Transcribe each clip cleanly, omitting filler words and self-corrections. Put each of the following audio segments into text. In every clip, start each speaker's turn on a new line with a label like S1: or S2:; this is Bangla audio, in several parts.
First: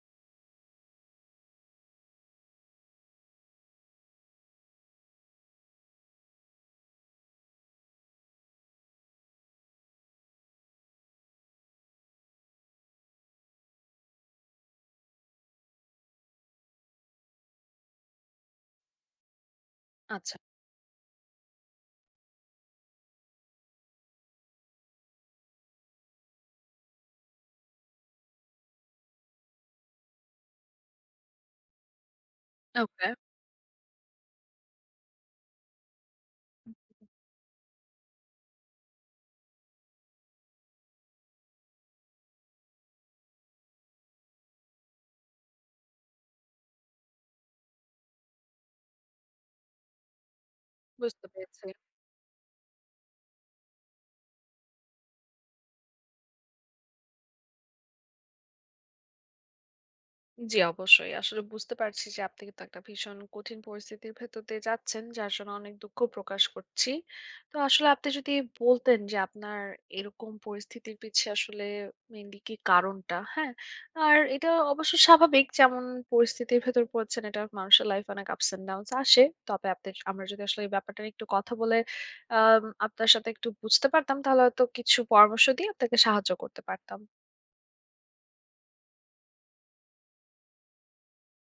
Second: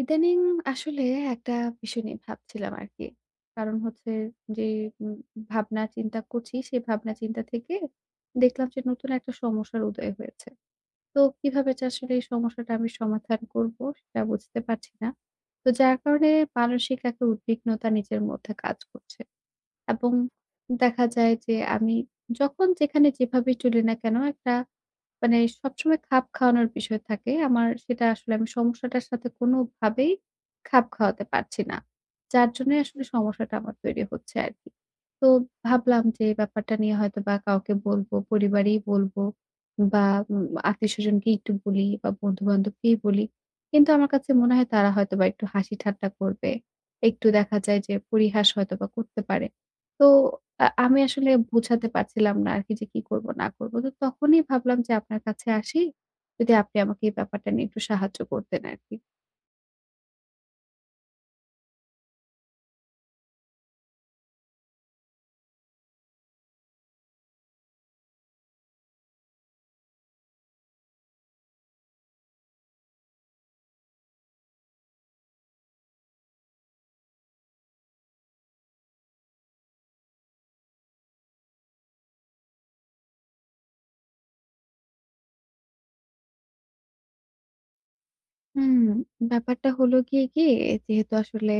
S1: ইদানিং আসলে একটা বিষয় নিয়ে ভাবছিলাম আরকি। কারণ হচ্ছে যে উম ভাবনা চিন্তা করছি, সেই ভাবনা চিন্তা থেকে দেখলাম যে নতুন একটা সমস্যার উদয় হয়েছে। তো কিভাবে যে আসলে এই সমস্যাটা আমি সমাধান করব সেটা বুঝতে পারছি না। তো যার কারণে মানসিক একটা উদ্বিগ্নতা নিজের মধ্যে কাজ করছে। এবং
S2: আচ্ছা।
S1: দেখা যায় যে আমি যখন যেখানে যেভাবেই চলি না কেন একটা মানে সবসময় খাপ খাওয়ানোর বিষয় থাকে। আমার সেটা আসলে আমি সমস্যাটার সাথে কোনোভাবেই খাপ খাওয়াতে পারছি না। যার জন্যই আসলে
S2: ওকে।
S1: সমস্যাটা আমার তৈরি হচ্ছে আরকি। তো ভাবলাম যে এই ব্যাপারটা নিয়ে হয়তোবা কাউকে বলবো, পরিবারেই বলবো বা উম আত্মীয়স্বজনকে একটু বলি বা বন্ধু-বান্ধবকেই বলি। কিন্তু আমার কাছে মনে হয় তারা হয়তোবা একটু হাসি ঠাট্টা করবে। একটু দেখা যায় যে পরিহাস হয়তোবা করতে পারে। তো আমি
S2: বুঝতে
S1: আসলে
S2: পেরেছি।
S1: বোঝাতে পারছিলাম না আরকি যে কি করব না করব। তো তখনই ভাবলাম যে আপনার কাছে আসি। যদি আপনি আমাকে এই ব্যাপারটা নিয়ে একটু সাহায্য করতেন আরকি।
S2: জি, অবশ্যই। আসলে বুঝতে পারছি যে আপনি কিন্তু একটা ভীষণ কঠিন পরিস্থিতির ভেতর দিয়ে যাচ্ছেন, যার জন্য অনেক দুঃখ প্রকাশ করছি। তো আসলে আপনি যদি বলতেন যে আপনার এরকম পরিস্থিতির পিছে আসলে মেইনলি কি কারণটা, হ্যাঁ? আর এটা অবশ্য স্বাভাবিক, যেমন পরিস্থিতির ভেতর পড়ছেন, এটা মানুষের লাইফে অনেক ups and downs আসে। তবে আপনি, আমরা যদি আসলে এই ব্যাপারটা নিয়ে একটু কথা বলে আপনার সাথে একটু বুঝতে পারতাম, তাহলে হয়তো কিছু পরামর্শ দিয়ে আপনাকে সাহায্য করতে পারতাম।
S1: হুম, ব্যাপারটা হলো গিয়ে কি, যেহেতু আসলে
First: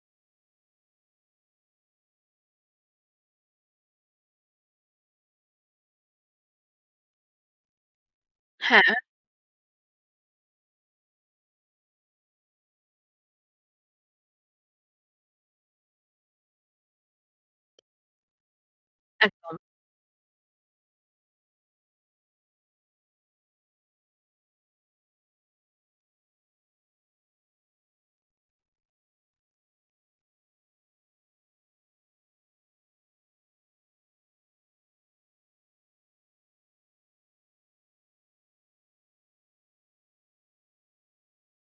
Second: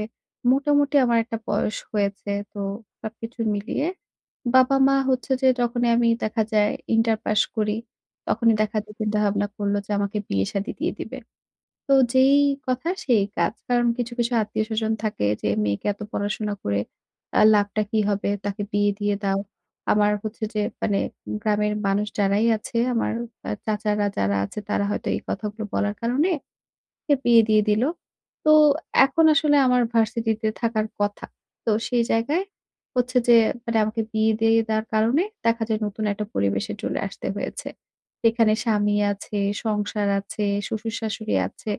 S1: মোটামুটি আমার একটা বয়স হয়েছে তো সবকিছু মিলিয়ে বাবা-মা হচ্ছে যে, যখনই আমি দেখা যায় ইন্টার পাস করি তখনই দেখা
S2: হ্যাঁ।
S1: যায় চিন্তাভাবনা করল যে আমাকে বিয়ে-শাদী দিয়ে দিবে। তো যেই কথা সেই কাজ। কারণ কিছু, কিছু আত্মীয়স্বজন থাকে যে, মেয়েকে এত পড়াশোনা করে লাভটা কি হবে? তাকে বিয়ে দিয়ে দাও।
S2: একদম।
S1: আমার হচ্ছে যে মানে গ্রামের মানুষ যারাই আছে, আমার চাচারা যারা আছে তারা হয়তো এই কথাগুলো বলার কারণে কে বিয়ে দিয়ে দিল। তো এখন আসলে আমার ভার্সিটিতে থাকার কথা। তো সেই জায়গায় হচ্ছে যে, মানে আমাকে বিয়ে দিয়ে দেওয়ার কারণে দেখা যায় নতুন একটা পরিবেশে চলে আসতে হয়েছে। সেখানে স্বামী আছে, সংসার আছে, শ্বশুর-শাশুড়ি আছে।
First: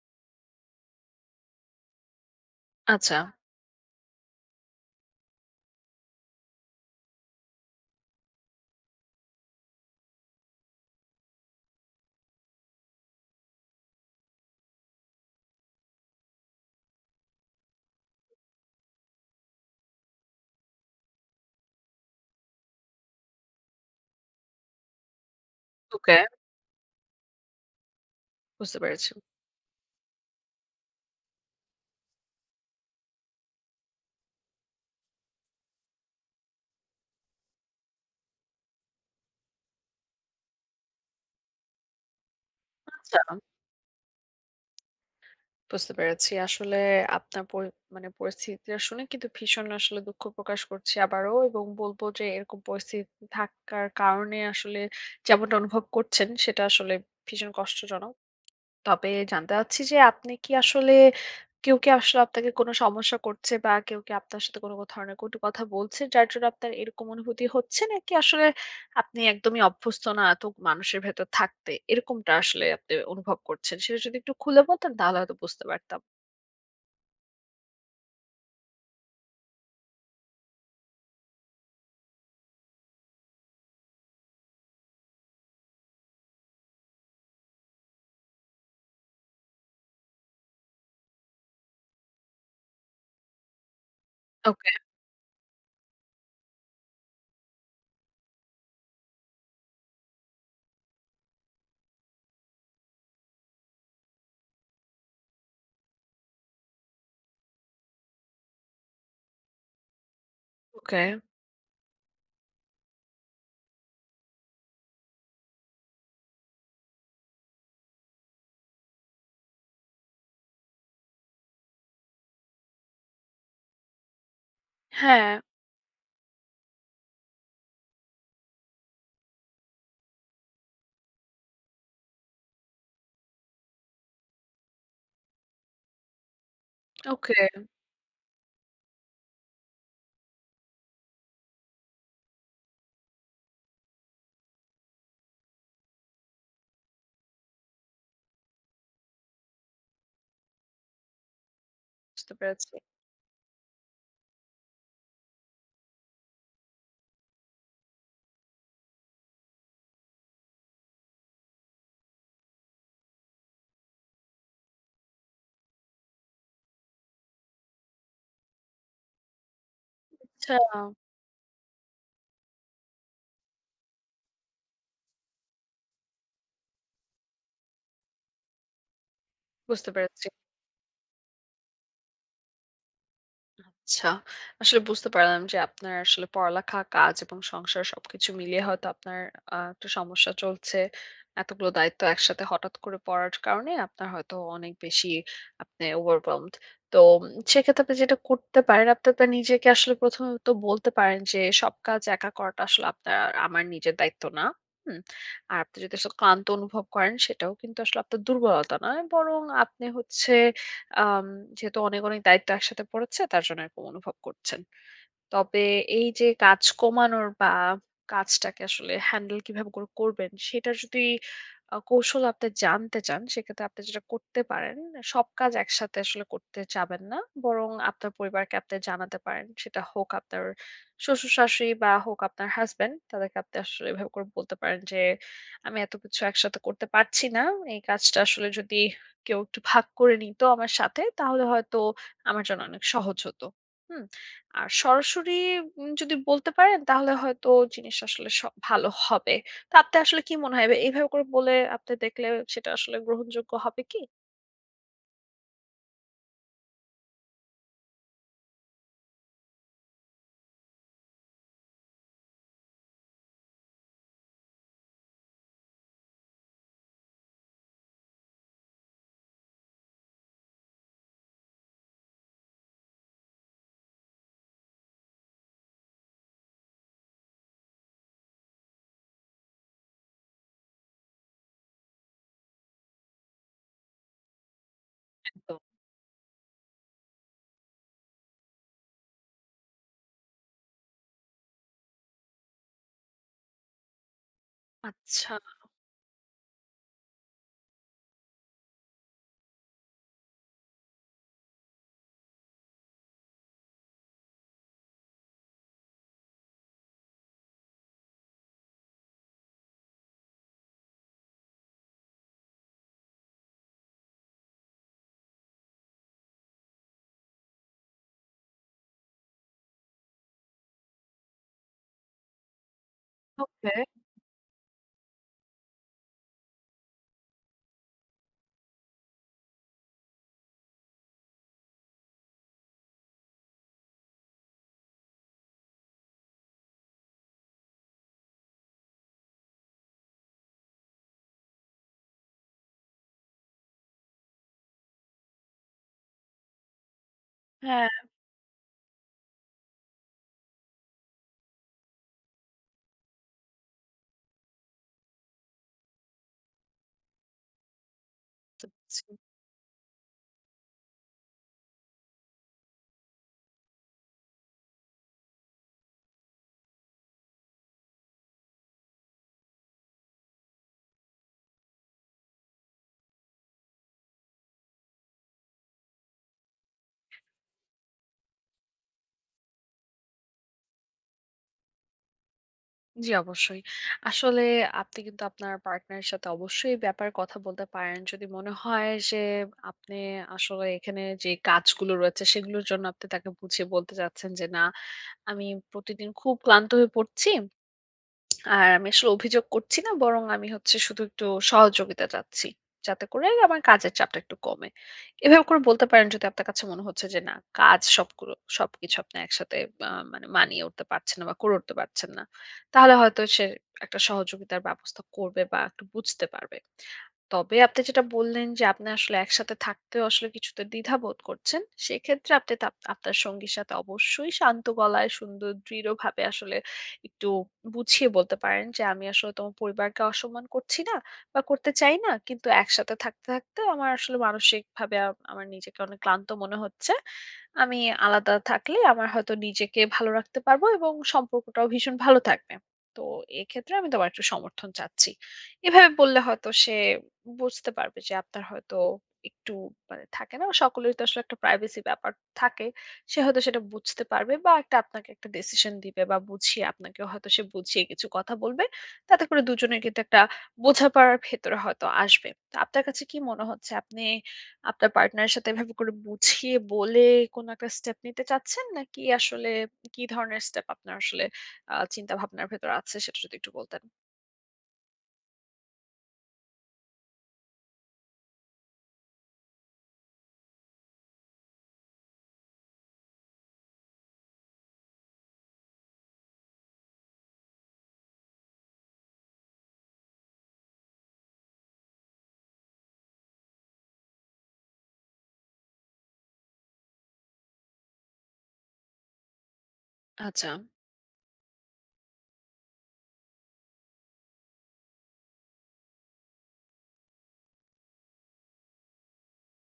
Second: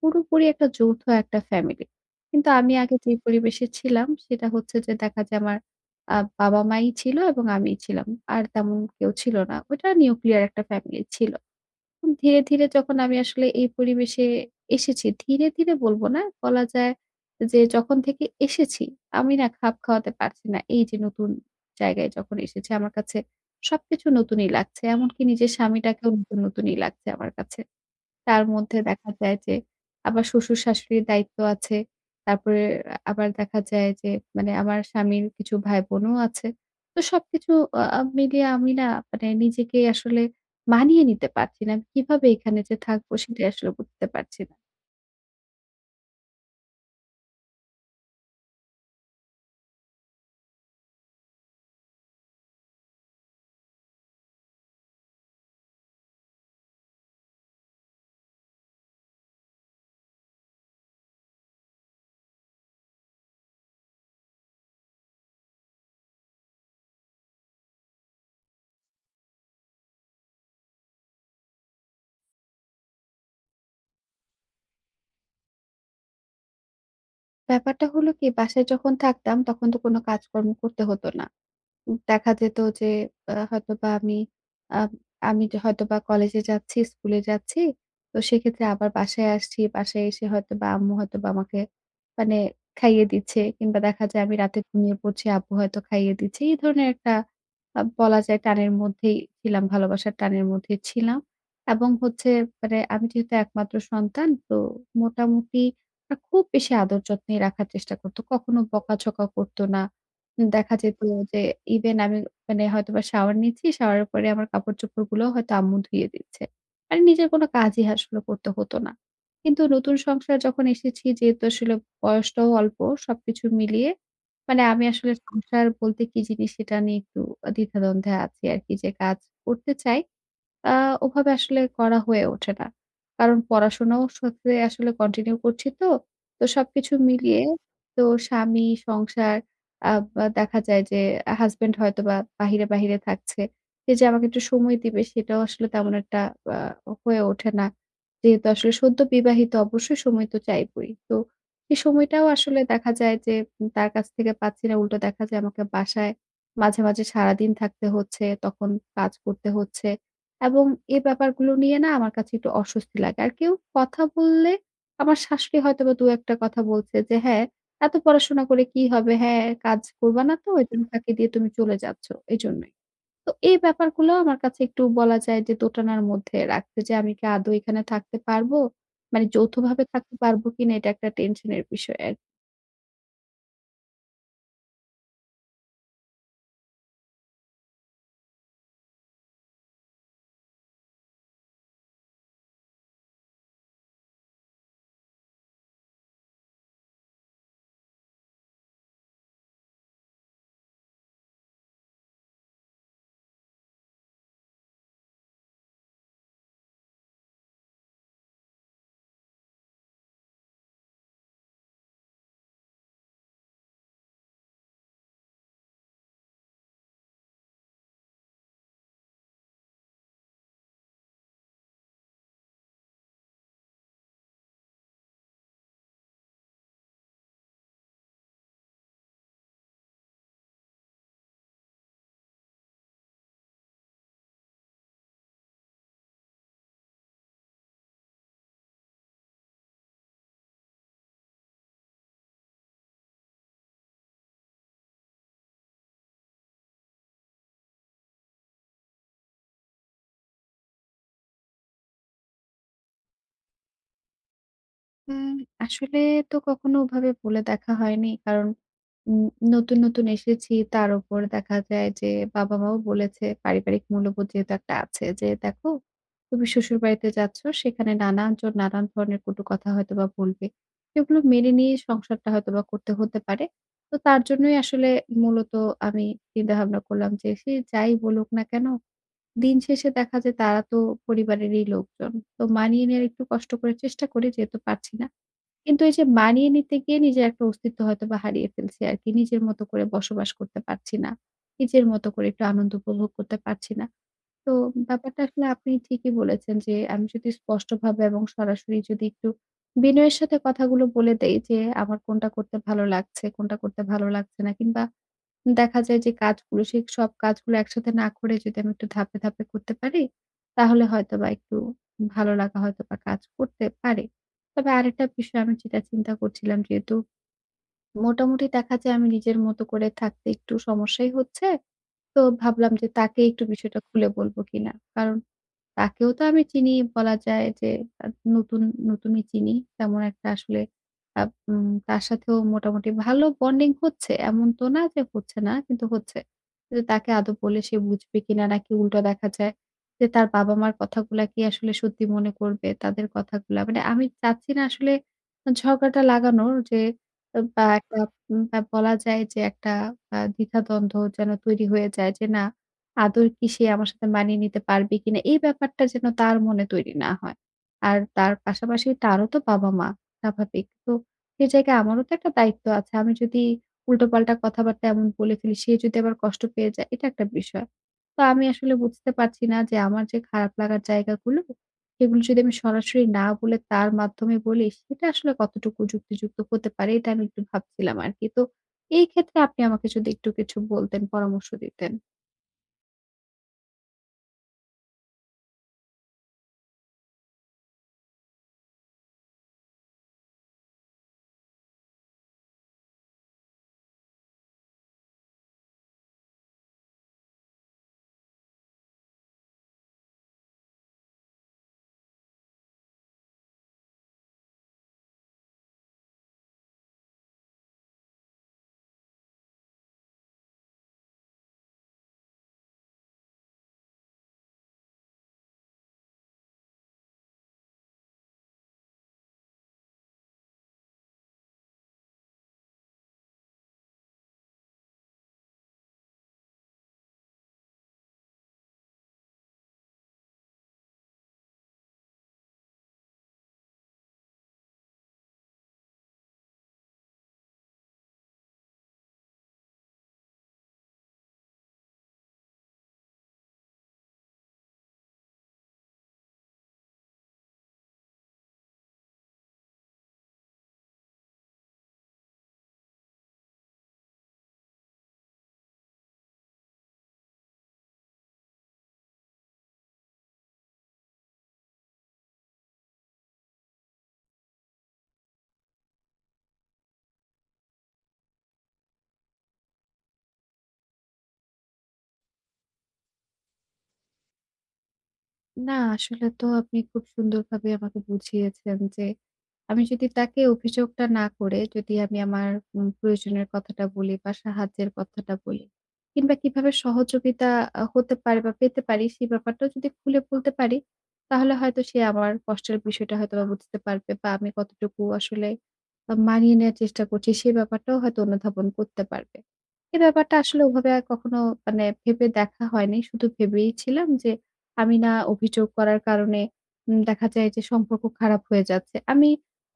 S1: পুরোপুরি একটা যৌথ একটা ফ্যামিলি। কিন্তু আমি আগে যে
S2: আচ্ছা।
S1: পরিবেশে ছিলাম সেটা হচ্ছে যে, দেখা যায় আমার বাবা-মাই ছিল এবং আমিই ছিলাম। আর তেমন কেউ ছিল না। ওইটা নিউক্লিয়ার একটা ফ্যামিলি ছিল। ধীরে, ধীরে যখন আমি আসলে এই পরিবেশে এসেছি, ধীরে, ধীরে বলব না। বলা যায় যে, যখন থেকে এসেছি, আমি না খাপ খাওয়াতে পারছি না। এই যে নতুন জায়গায় যখন এসেছি, আমার কাছে সবকিছু নতুনই লাগছে। এমনকি নিজের স্বামীটাকেও
S2: ওকে,
S1: নতুন, নতুনই লাগছে আমার কাছে। তার
S2: বুঝতে
S1: মধ্যে দেখা
S2: পেরেছি।
S1: যায় যে আবার শ্বশুর-শাশুড়ির দায়িত্ব আছে। তারপরে আবার দেখা যায় যে মানে আমার স্বামীর কিছু ভাই-বোনও আছে। তো সবকিছু আ আ মিলিয়ে আমি না মানে নিজেকে আসলে মানিয়ে নিতে পারছি না। কিভাবে এখানে যে থাকবো
S2: আচ্ছা,
S1: সেটাই আসলে বুঝতে পারছি না।
S2: বুঝতে পেরেছি। আসলে আপনার মানে পরিস্থিতিটা শুনে কিন্তু ভীষণ আসলে দুঃখ প্রকাশ করছি আবারও, এবং বলব যে এরকম পরিস্থিতি থাকার কারণে আসলে যেমনটা অনুভব করছেন সেটা আসলে ভীষণ কষ্টজনক। তবে জানতে চাচ্ছি যে আপনি কি আসলে কেউ কি আসলে আপনাকে কোনো সমস্যা করছে, বা কেউ কি আপনার সাথে কোনো ধরনের কটু কথা বলছে যার জন্য আপনার এরকম অনুভূতি হচ্ছে, নাকি আসলে আপনি একদমই অভ্যস্ত না এত মানুষের ভেতর থাকতে, এরকমটা আসলে আপনি অনুভব করছেন? সেটা যদি একটু খুলে বলতেন তাহলে হয়তো বুঝতে পারতাম।
S1: ব্যাপারটা হলো কি, বাসায় যখন থাকতাম তখন তো কোনো কাজকর্ম করতে হতো না। দেখা যেত যে আ হয়তোবা আমি আ আমি যে হয়তোবা কলেজে যাচ্ছি, স্কুলে যাচ্ছি। তো সেক্ষেত্রে আবার বাসায় আসছি। বাসায় এসে হয়তোবা আম্মু হয়তোবা আমাকে মানে খাইয়ে দিচ্ছে, কিংবা দেখা যায় আমি রাতে
S2: ওকে।
S1: ঘুমিয়ে পড়ছি, আব্বু হয়তো খাইয়ে দিচ্ছে। এই ধরনের একটা বলা যায় টানের মধ্যেই ছিলাম, ভালোবাসার টানের মধ্যে ছিলাম। এবং হচ্ছে মানে আমি যেহেতু একমাত্র সন্তান তো মোটামুটি খুব বেশি আদর যত্নে রাখার চেষ্টা করত। কখনো বকাঝকা করত না। দেখা যেত
S2: ওকে।
S1: যে ইভেন আমি মানে হয়তোবা শাওয়ার নিচ্ছি, শাওয়ারের পরে আমার কাপড়-চোপড়গুলোও হয়তো আম্মু ধুয়ে দিচ্ছে। মানে নিজের কোনো কাজই আসলে করতে হতো না। কিন্তু নতুন সংসারে যখন এসেছি, যেহেতু আসলে বয়সটাও অল্প, সবকিছু মিলিয়ে মানে আমি আসলে
S2: হ্যাঁ।
S1: সংসার বলতে কি জিনিস সেটা নিয়ে একটু দ্বিধাদ্বন্দ্বে আছি আরকি, যে কাজ করতে চাই। আ ওভাবে আসলে করা হয়ে ওঠে না। কারণ পড়াশোনাও সাথে আসলে কন্টিনিউ করছি তো। তো সবকিছু
S2: ওকে,
S1: মিলিয়ে তো স্বামী, সংসার, আ বা দেখা যায় যে হাসব্যান্ড হয়তোবা বাহিরে, বাহিরে থাকছে। সে যে আমাকে একটু সময় দিবে সেটাও আসলে তেমন একটা আ হয়ে ওঠে না। যেহেতু আসলে সদ্য বিবাহিত, অবশ্যই সময় তো চাইবই। তো সেই সময়টাও
S2: বুঝতে
S1: আসলে
S2: পেরেছি।
S1: দেখা যায় যে তার কাছ থেকে পাচ্ছি না। উল্টো দেখা যায় আমাকে বাসায় মাঝে, মাঝে সারাদিন থাকতে হচ্ছে। তখন কাজ করতে হচ্ছে। এবং এই ব্যাপারগুলো নিয়ে না আমার কাছে একটু অস্বস্তি লাগে। আর কেউ কথা বললে, আমার শাশুড়ি হয়তোবা ২-১ টা কথা বলছে যে, "হ্যাঁ, এত পড়াশোনা করে কি হবে? হ্যাঁ, কাজ করবা না তো
S2: আচ্ছা,
S1: এজন্য ফাঁকি দিয়ে তুমি চলে যাচ্ছ।" এজন্যই। তো এই ব্যাপারগুলো আমার কাছে একটু বলা যায় যে দোটানার মধ্যে রাখছে যে, আমি কি আদৌ এখানে থাকতে পারবো? মানে যৌথভাবে
S2: বুঝতে
S1: থাকতে
S2: পেরেছি।
S1: পারবো কিনা, এটা একটা টেনশনের বিষয় আরকি।
S2: আচ্ছা। আসলে বুঝতে পারলাম যে আপনার আসলে পড়ালেখা, কাজ এবং সংসার সবকিছু মিলিয়ে হয়তো আপনার একটা সমস্যা চলছে। এতগুলো দায়িত্ব একসাথে হঠাৎ করে পড়ার কারণে আপনার হয়তো অনেক বেশি, আপনি overwhelmed। তো সেক্ষেত্রে আপনি যেটা করতে পারেন, আপনি আপনার নিজেকে আসলে প্রথমত বলতে পারেন যে সব কাজ একা করাটা আসলে আপনার আর আমার নিজের দায়িত্ব না। হুম? আর আপনি যদি আসলে ক্লান্ত অনুভব করেন সেটাও কিন্তু আসলে আপনার দুর্বলতা নয়। বরং আপনি হচ্ছে আম যেহেতু অনেক, অনেক দায়িত্ব একসাথে পড়েছে তার জন্য এরকম অনুভব করছেন। তবে এই যে কাজ কমানোর বা কাজটাকে আসলে হ্যান্ডেল কিভাবে করে করবেন সেটার যদি কৌশল আপনি জানতে চান, সেক্ষেত্রে আপনি যেটা করতে পারেন, সব কাজ একসাথে আসলে করতে চাবেন না। বরং আপনার পরিবারকে আপনি জানাতে পারেন। সেটা হোক আপনার শ্বশুর-শাশুড়ি বা হোক আপনার হাসব্যান্ড, তাদেরকে আপনি আসলে এভাবে করে বলতে পারেন যে, "আমি এত কিছু একসাথে করতে পারছি না। এই কাজটা আসলে যদি কেউ একটু ভাগ করে নিত আমার সাথে, তাহলে হয়তো আমার জন্য অনেক সহজ হতো।" হুম? আর সরাসরি যদি বলতে পারেন তাহলে হয়তো জিনিসটা আসলে ভালো হবে। তো আপনার আসলে কি মনে হয়, এইভাবে করে বলে আপনি দেখলে সেটা আসলে গ্রহণযোগ্য হবে কি?
S1: উম আসলে তো কখনো ওভাবে বলে দেখা হয়নি। কারণ উম নতুন, নতুন এসেছি। তার উপর দেখা যায় যে বাবা-মাও বলেছে, পারিবারিক মূল্যবোধ যেহেতু একটা আছে, যে, "দেখো, তুমি শ্বশুরবাড়িতে যাচ্ছ, সেখানে নানানজন নানান ধরনের কটু কথা হয়তোবা বলবে। সেগুলো মেনে নিয়ে সংসারটা হয়তোবা করতে হতে পারে।" তো তার জন্যই আসলে মূলত আমি চিন্তাভাবনা করলাম যে, সে যাই বলুক না কেন, দিন শেষে দেখা যায় তারা তো পরিবারেরই লোকজন। তো মানিয়ে নেওয়ার একটু কষ্ট করে চেষ্টা করি, যেহেতু পারছি না।
S2: তো।
S1: কিন্তু এই যে মানিয়ে নিতে গিয়ে নিজের একটা অস্তিত্ব হয়তোবা হারিয়ে ফেলছি আরকি। নিজের মতো করে বসবাস করতে পারছি না। নিজের মতো করে একটু আনন্দ উপভোগ করতে পারছি না। তো ব্যাপারটা
S2: আচ্ছা,
S1: আসলে আপনি ঠিকই বলেছেন যে, আমি যদি স্পষ্টভাবে এবং সরাসরি যদি একটু বিনয়ের সাথে কথাগুলো বলে দেই যে, আমার কোনটা করতে ভালো লাগছে, কোনটা করতে ভালো লাগছে না, কিংবা দেখা যায় যে কাজগুলো, সেই সব কাজগুলো একসাথে না করে যদি আমি একটু ধাপে, ধাপে করতে পারি, তাহলে হয়তোবা একটু ভালো লাগা হয়তোবা কাজ করতে পারে। তবে আরেকটা বিষয় আমি যেটা চিন্তা করছিলাম, যেহেতু মোটামুটি দেখা যায় আমি নিজের মতো করে থাকতে একটু সমস্যাই হচ্ছে। তো ভাবলাম যে তাকে একটু
S2: ওকে।
S1: বিষয়টা খুলে বলব কিনা। কারণ তাকেও তো আমি চিনি, বলা যায় যে আ নতুন, নতুনই চিনি। তেমন একটা আসলে, আ উম তার সাথেও মোটামুটি ভালো বন্ডিং হচ্ছে। এমন তো না যে হচ্ছে না, কিন্তু হচ্ছে। কিন্তু তাকে আদৌ বললে সে বুঝবে কিনা, নাকি উল্টো দেখা যায় যে তার বাবা-মার কথাগুলা কি আসলে সত্যি মনে করবে? তাদের কথাগুলা মানে আমি চাচ্ছি না আসলে ঝগড়াটা লাগানোর যে বা
S2: হ্যাঁ,
S1: একটা বা বলা যায় যে একটা দ্বিধাদ্বন্দ্ব যেন তৈরি হয়ে যায়, যে না, আদৌ কি সে আমার সাথে মানিয়ে নিতে পারবে কিনা, এই ব্যাপারটা যেন তার মনে তৈরি না হয়। আর তার
S2: বুঝতে
S1: পাশাপাশি
S2: পারছি।
S1: তারও তো বাবা-মা স্বাভাবিক। তো সে জায়গায় আমারও তো একটা দায়িত্ব আছে। আমি যদি উল্টোপাল্টা কথাবার্তা এমন বলে ফেলি, সে যদি আবার কষ্ট পেয়ে যায়, এটা একটা বিষয়। তো আমি আসলে বুঝতে পারছি না যে আমার যে খারাপ লাগার জায়গাগুলো, সেগুলো যদি আমি সরাসরি না বলে তার মাধ্যমে বলি, সেটা আসলে কতটুকু যুক্তিযুক্ত হতে পারে, এটা আমি একটু ভাবছিলাম আরকি। তো এই ক্ষেত্রে আপনি আমাকে যদি একটু কিছু বলতেন, পরামর্শ দিতেন।
S2: জি, অবশ্যই। আসলে আপনি কিন্তু আপনার পার্টনারের সাথে অবশ্যই এই ব্যাপারে কথা বলতে পারেন। যদি মনে হয় যে আপনি আসলে এখানে যে কাজগুলো রয়েছে সেগুলোর জন্য আপনি তাকে বুঝিয়ে বলতে চাচ্ছেন যে, "না, আমি প্রতিদিন খুব ক্লান্ত হয়ে পড়ছি।" আর আমি আসলে অভিযোগ করছি না, বরং আমি হচ্ছে শুধু একটু সহযোগিতা চাচ্ছি। যাতে করে আমার কাজের চাপটা একটু কমে। এভাবে করে বলতে পারেন, যদি আপনার কাছে মনে হচ্ছে যে না, কাজ সবগুলো সবকিছু আপনি একসাথে মানে মানিয়ে উঠতে পারছেন না বা করে উঠতে পারছেন না। তাহলে হয়তো সে একটা সহযোগিতার ব্যবস্থা করবে বা একটু বুঝতে পারবে। তবে আপনি যেটা বললেন যে আপনি আসলে একসাথে থাকতেও আসলে কিছুটা দ্বিধাবোধ করছেন। সেক্ষেত্রে আপনি আপনার সঙ্গীর সাথে অবশ্যই শান্ত গলায় সুন্দর দৃঢ়ভাবে আসলে একটু বুঝিয়ে বলতে পারেন যে, আমি আসলে তোমার পরিবারকে অসম্মান করছি না বা করতে চাই না, কিন্তু একসাথে থাকতে থাকতে আমার আসলে মানসিক ভাবে আমার নিজেকে অনেক ক্লান্ত মনে হচ্ছে। আমি আলাদা থাকলে আমার হয়তো নিজেকে ভালো রাখতে পারবো এবং সম্পর্কটাও ভীষণ ভালো থাকবে। তো এক্ষেত্রে আমি তোমার একটু সমর্থন চাচ্ছি। এভাবে বললে হয়তো সে বুঝতে পারবে যে আপনার হয়তো একটু মানে থাকে না, সকলের তো আসলে একটা প্রাইভেসি ব্যাপার থাকে। সে হয়তো সেটা বুঝতে পারবে বা একটা আপনাকে একটা ডিসিশন দিবে, বা বুঝিয়ে আপনাকেও হয়তো সে বুঝিয়ে কিছু কথা বলবে। তাতে করে দুজনের কিন্তু একটা বোঝাপড়ার ভেতরে হয়তো আসবে। তো আপনার কাছে কি মনে হচ্ছে, আপনি আপনার পার্টনারের সাথে এভাবে করে বুঝিয়ে বলে কোনো একটা স্টেপ নিতে চাচ্ছেন, নাকি আসলে কি ধরনের স্টেপ আপনার আসলে চিন্তা ভাবনার ভেতর আছে, সেটা যদি একটু বলতেন।
S1: না, আসলে তো আপনি খুব সুন্দরভাবে আমাকে বুঝিয়েছেন যে, আমি যদি তাকে অভিযোগটা না করে, যদি আমি আমার প্রয়োজনের কথাটা বলি বা সাহায্যের কথাটা বলি, কিংবা কিভাবে সহযোগিতা হতে পারে বা পেতে পারি সেই ব্যাপারটাও যদি খুলে বলতে পারি, তাহলে হয়তো সে আমার কষ্টের বিষয়টা হয়তোবা বুঝতে পারবে, বা আমি কতটুকু আসলে মানিয়ে নেয়ার চেষ্টা করছি সেই ব্যাপারটাও হয়তো অনুধাবন করতে পারবে। এই ব্যাপারটা
S2: আচ্ছা।
S1: আসলে ওভাবে আর কখনো মানে ভেবে দেখা হয়নি। শুধু ভেবেই ছিলাম যে আমি না অভিযোগ করার কারণে দেখা যায় যে সম্পর্ক খারাপ হয়ে যাচ্ছে। আমি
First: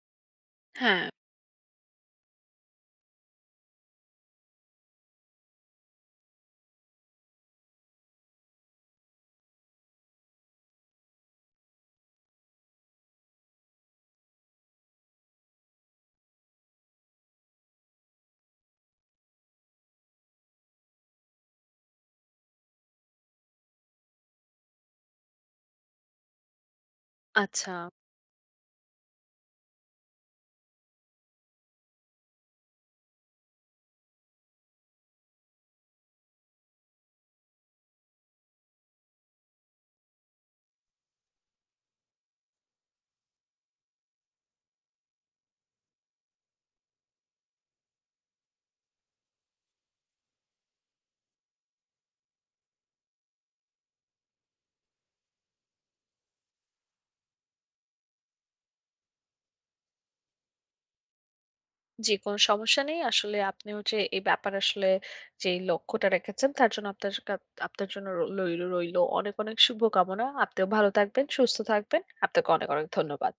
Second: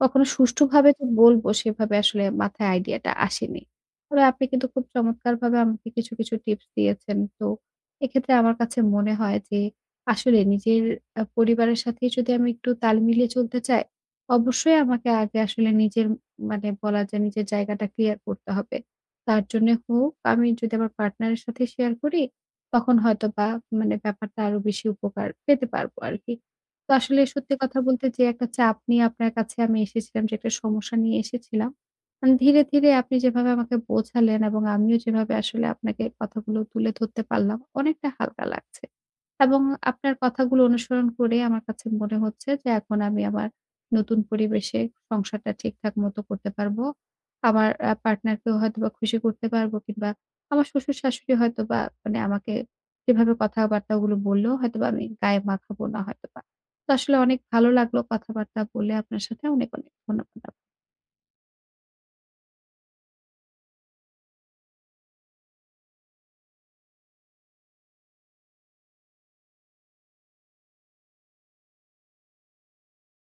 S1: কখনো সুষ্ঠুভাবে
S2: হ্যাঁ।
S1: যে বলব, সেভাবে আসলে মাথায় আইডিয়াটা আসেনি। তবে আপনি কিন্তু খুব চমৎকারভাবে আমাকে কিছু, কিছু টিপস দিয়েছেন। তো এক্ষেত্রে আমার কাছে মনে হয় যে, আসলে নিজের পরিবারের সাথে যদি আমি একটু তাল মিলিয়ে চলতে চাই, অবশ্যই আমাকে আগে আসলে নিজের, মানে বলা যায় নিজের জায়গাটা ক্লিয়ার করতে হবে। তার জন্যে হোক আমি যদি আমার পার্টনারের সাথে শেয়ার করি, তখন হয়তোবা মানে ব্যাপারটা আরো বেশি উপকার পেতে পারবো আরকি। তো আসলে সত্যি
S2: আচ্ছা।
S1: কথা বলতে যে, একটা চাপ নিয়ে আপনার কাছে আমি এসেছিলাম, যে একটা সমস্যা নিয়ে এসেছিলাম। মানে ধীরে, ধীরে আপনি যেভাবে আমাকে বোঝালেন এবং আমিও যেভাবে আসলে আপনাকে কথাগুলো তুলে ধরতে পারলাম, অনেকটা হালকা লাগছে। এবং আপনার কথাগুলো অনুসরণ করে আমার কাছে মনে হচ্ছে যে, এখন আমি আমার নতুন পরিবেশে সংসারটা ঠিকঠাক মতো করতে পারবো। আমার পার্টনারকেও হয়তোবা খুশি করতে পারবো, কিংবা আমার শ্বশুর-শাশুড়ি হয়তোবা মানে আমাকে যেভাবে কথাবার্তাগুলো বলল হয়তোবা আমি গায়ে মাখাবো না হয়তোবা। তো আসলে অনেক ভালো লাগলো কথাবার্তা বলে আপনার সাথে। অনেক, অনেক ধন্যবাদ।
S2: জি, কোনো সমস্যা নেই। আসলে আপনিও যে এই ব্যাপারে আসলে যেই লক্ষ্যটা রেখেছেন, তার জন্য আপনার জন্য রইল রইল অনেক, অনেক শুভকামনা। আপনিও ভালো থাকবেন, সুস্থ থাকবেন। আপনাকে অনেক, অনেক ধন্যবাদ।